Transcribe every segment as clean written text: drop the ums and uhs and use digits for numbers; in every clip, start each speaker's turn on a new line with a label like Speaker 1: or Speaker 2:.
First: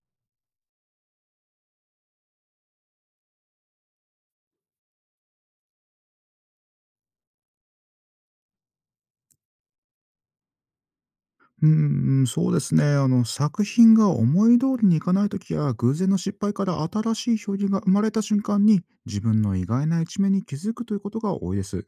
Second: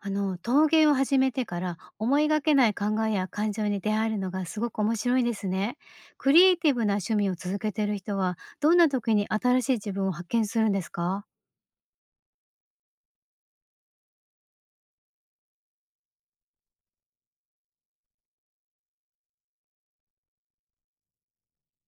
Speaker 1: 陶芸を始めてから思いがけない考えや感情に出会えるのがすごく面白いですね。クリエイティブな趣味を続けている人はどんな時に新しい自分を発見するんですか？
Speaker 2: うーん、そうですね。作品が思い通りにいかない時や、偶然の失敗から新しい表現が生まれた瞬間に、自分の意外な一面に気づくということが多いです。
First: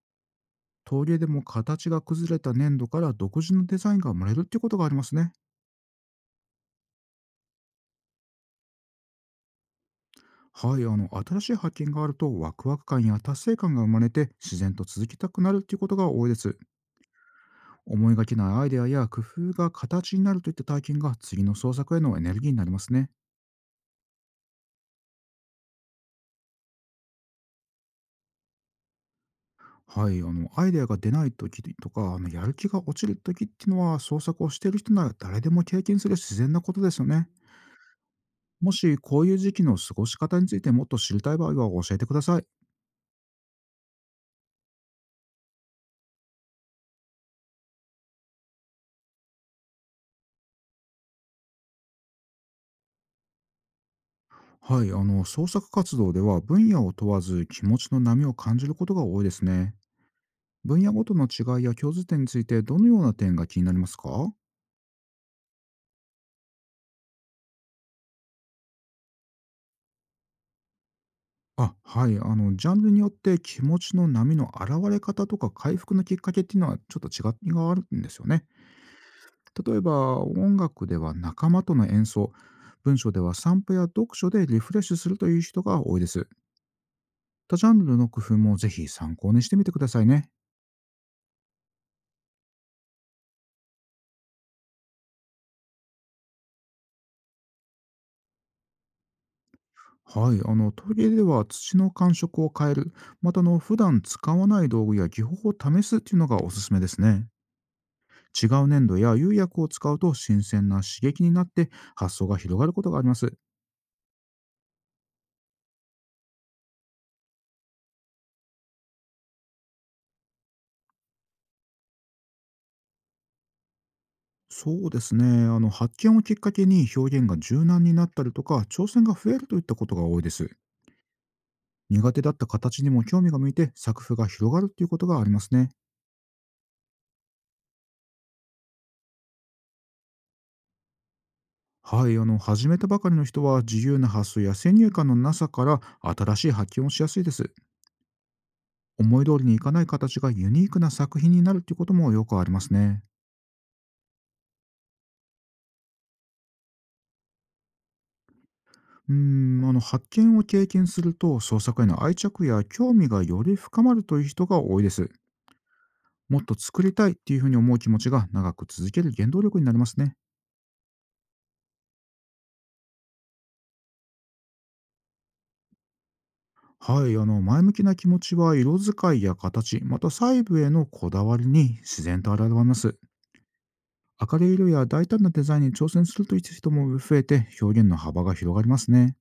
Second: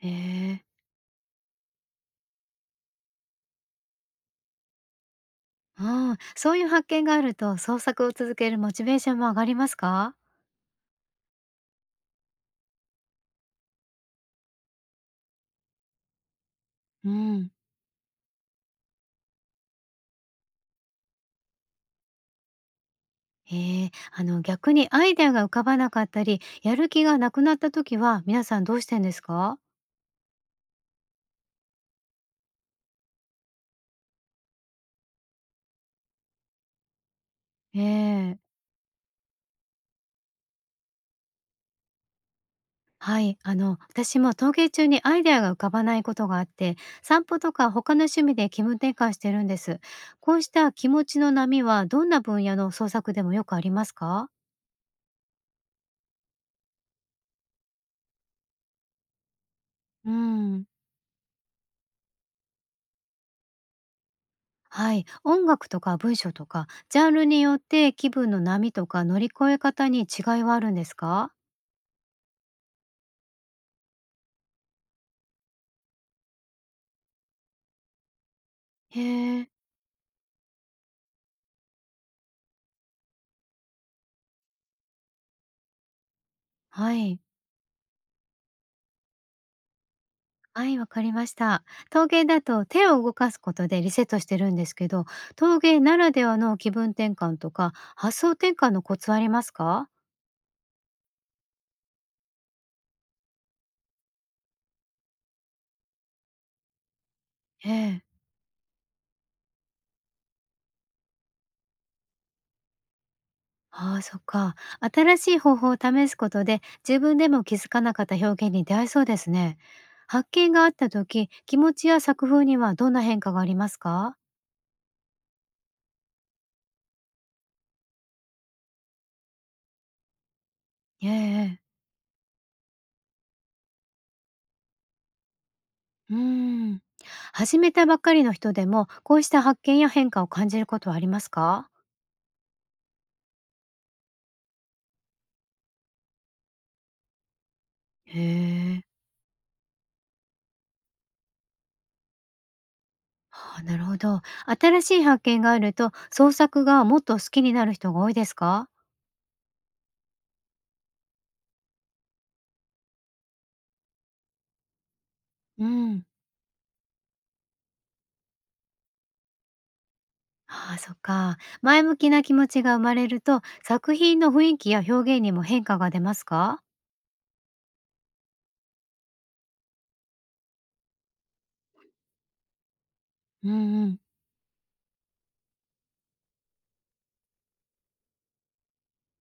Speaker 1: へえ。
Speaker 2: 陶芸でも形が崩れた粘土から独自のデザインが生まれるっていうことがありますね。
Speaker 1: うん、そういう発見があると創作を続けるモチベーションも上がりますか？
Speaker 2: はい、新しい発見があると、ワクワク感や達成感が生まれて、自然と続きたくなるっていうことが多いです。
Speaker 1: うん。
Speaker 2: 思いがけないアイデアや工夫が形になるといった体験が、次の創作へのエネルギーになりますね。
Speaker 1: へえ。逆にアイデアが浮かばなかったりやる気がなくなった時は皆さんどうしてんですか？
Speaker 2: はい、アイデアが出ない時とかやる気が落ちる時っていうのは創作をしている人なら誰でも経験する自然なことですよね。
Speaker 1: ええ。
Speaker 2: もしこういう時期の過ごし方についてもっと知りたい場合は教えてください。
Speaker 1: はい、私も陶芸中にアイデアが浮かばないことがあって、散歩とか他の趣味で気分転換してるんです。こうした気持ちの波はどんな分野の創作でもよくありますか？
Speaker 2: はい、創作活動では分野を問わず気持ちの波を感じることが多いですね。
Speaker 1: うん。
Speaker 2: 分野ごとの違いや共通点についてどのような点が気になりますか？
Speaker 1: はい、音楽とか文章とかジャンルによって気分の波とか乗り越え方に違いはあるんですか？
Speaker 2: はい、ジャンルによって気持ちの波の現れ方とか回復のきっかけっていうのはちょっと違いがあるんですよね。
Speaker 1: へえ。
Speaker 2: 例えば音楽では仲間との演奏、文章では散歩や読書でリフレッシュするという人が多いです。
Speaker 1: はい
Speaker 2: 他ジャンルの工夫もぜひ参考にしてみてくださいね。
Speaker 1: はい、わかりました。陶芸だと手を動かすことでリセットしてるんですけど、陶芸ならではの気分転換とか発想転換のコツはありますか？
Speaker 2: はい、トイレでは土の感触を変える、また普段使わない道具や技法を試すっていうのがおすすめですね。
Speaker 1: ええ。
Speaker 2: 違う粘土や釉薬を使うと新鮮な刺激になって発想が広がることがあります。
Speaker 1: ああ、そっか。新しい方法を試すことで自分でも気づかなかった表現に出会えそうですね。発見があった時、気持ちや作風にはどんな変化がありますか？
Speaker 2: そうですね。発見をきっかけに表現が柔軟になったりとか挑戦が増えるといったことが多いです。
Speaker 1: ええ。ええ。
Speaker 2: 苦手だった形にも興味が向いて作風が広がるっていうことがありますね。
Speaker 1: うーん。始めたばっかりの人でもこうした発見や変化を感じることはありますか？
Speaker 2: はい、始めたばかりの人は自由な発想や先入観のなさから新しい発見をしやすいです。
Speaker 1: へえ。
Speaker 2: 思い通りにいかない形がユニークな作品になるっていうこともよくありますね。
Speaker 1: はあ、なるほど。新しい発見があると、創作がもっと好きになる人が多いですか？
Speaker 2: うーん、発見を経験すると創作への愛着や興味がより深まるという人が多いです。
Speaker 1: うん。
Speaker 2: もっと作りたいっていうふうに思う気持ちが長く続ける原動力になりますね。
Speaker 1: ああ、そっか。前向きな気持ちが生まれると、作品の雰囲気や表現にも変化が出ますか？
Speaker 2: はい、前向きな気持ちは色使いや形、また細部へのこだわりに自然と現れます。
Speaker 1: うんうん。
Speaker 2: 明るい色や大胆なデザインに挑戦するという人も増えて表現の幅が広がりますね。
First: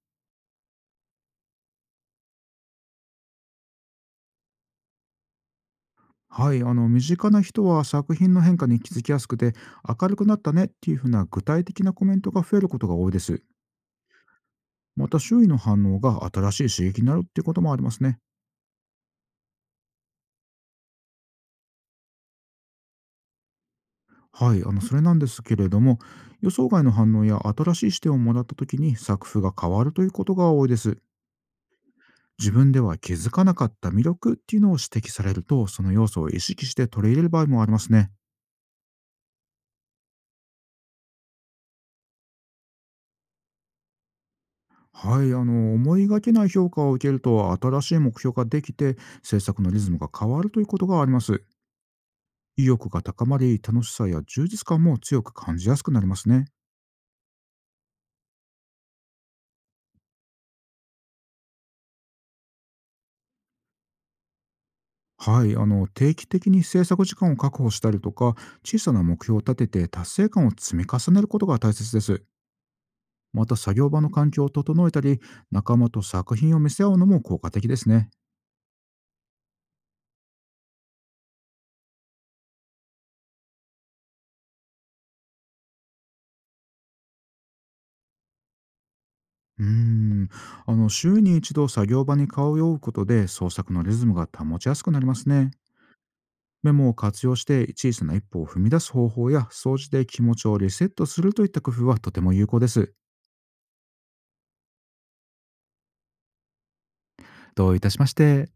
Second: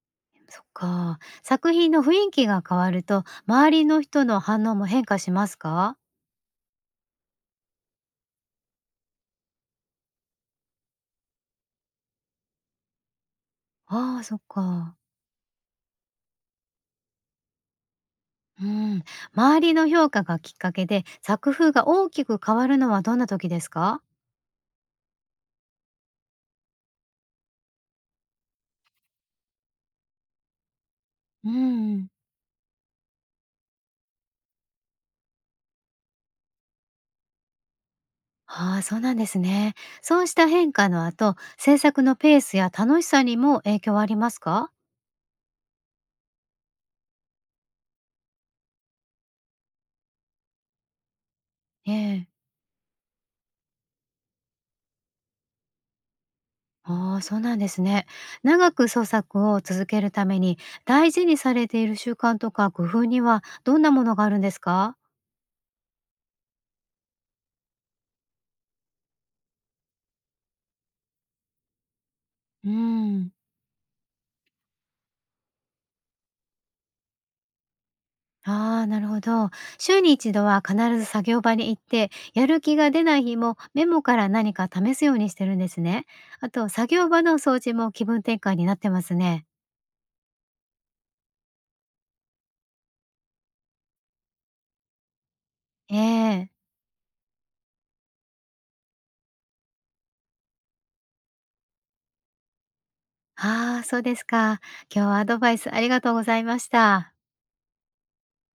Speaker 1: そっか。作品の雰囲気が変わると、周りの人の反応も変化しますか？
Speaker 2: はい、身近な人は作品の変化に気づきやすくて、明るくなったねっていうふうな具体的なコメントが増えることが多いです。
Speaker 1: ああ、そっか。
Speaker 2: また周囲の反応が新しい刺激になるっていうこともありますね。
Speaker 1: うん。周りの評価がきっかけで、作風が大きく変わるのはどんな時ですか？
Speaker 2: はい、それなんですけれども、予想外の反応や新しい視点をもらった時に作風が変わるということが多いです。
Speaker 1: うんうん。
Speaker 2: 自分では気づかなかった魅力っていうのを指摘されると、その要素を意識して取り入れる場合もありますね。
Speaker 1: ああ、そうなんですね。そうした変化の後、制作のペースや楽しさにも影響はありますか？
Speaker 2: はい、思いがけない評価を受けると新しい目標ができて、制作のリズムが変わるということがあります。
Speaker 1: ええ。
Speaker 2: 意欲が高まり楽しさや充実感も強く感じやすくなりますね。
Speaker 1: ああ、そうなんですね。長く創作を続けるために、大事にされている習慣とか工夫にはどんなものがあるんですか？
Speaker 2: はい、定期的に制作時間を確保したりとか、小さな目標を立てて達成感を積み重ねることが大切です。
Speaker 1: うーん。
Speaker 2: また作業場の環境を整えたり仲間と作品を見せ合うのも効果的ですね。
Speaker 1: ああ、なるほど。週に一度は必ず作業場に行って、やる気が出ない日もメモから何か試すようにしてるんですね。あと作業場の掃除も気分転換になってますね。
Speaker 2: うーん、週に一度作業場に顔を覆うことで創作のリズムが保ちやすくなりますね。
Speaker 1: ええ。
Speaker 2: メモを活用して小さな一歩を踏み出す方法や掃除で気持ちをリセットするといった工夫はとても有効です。
Speaker 1: ああ、そうですか。今日はアドバイスありがとうございました。
Speaker 2: どういたしまして。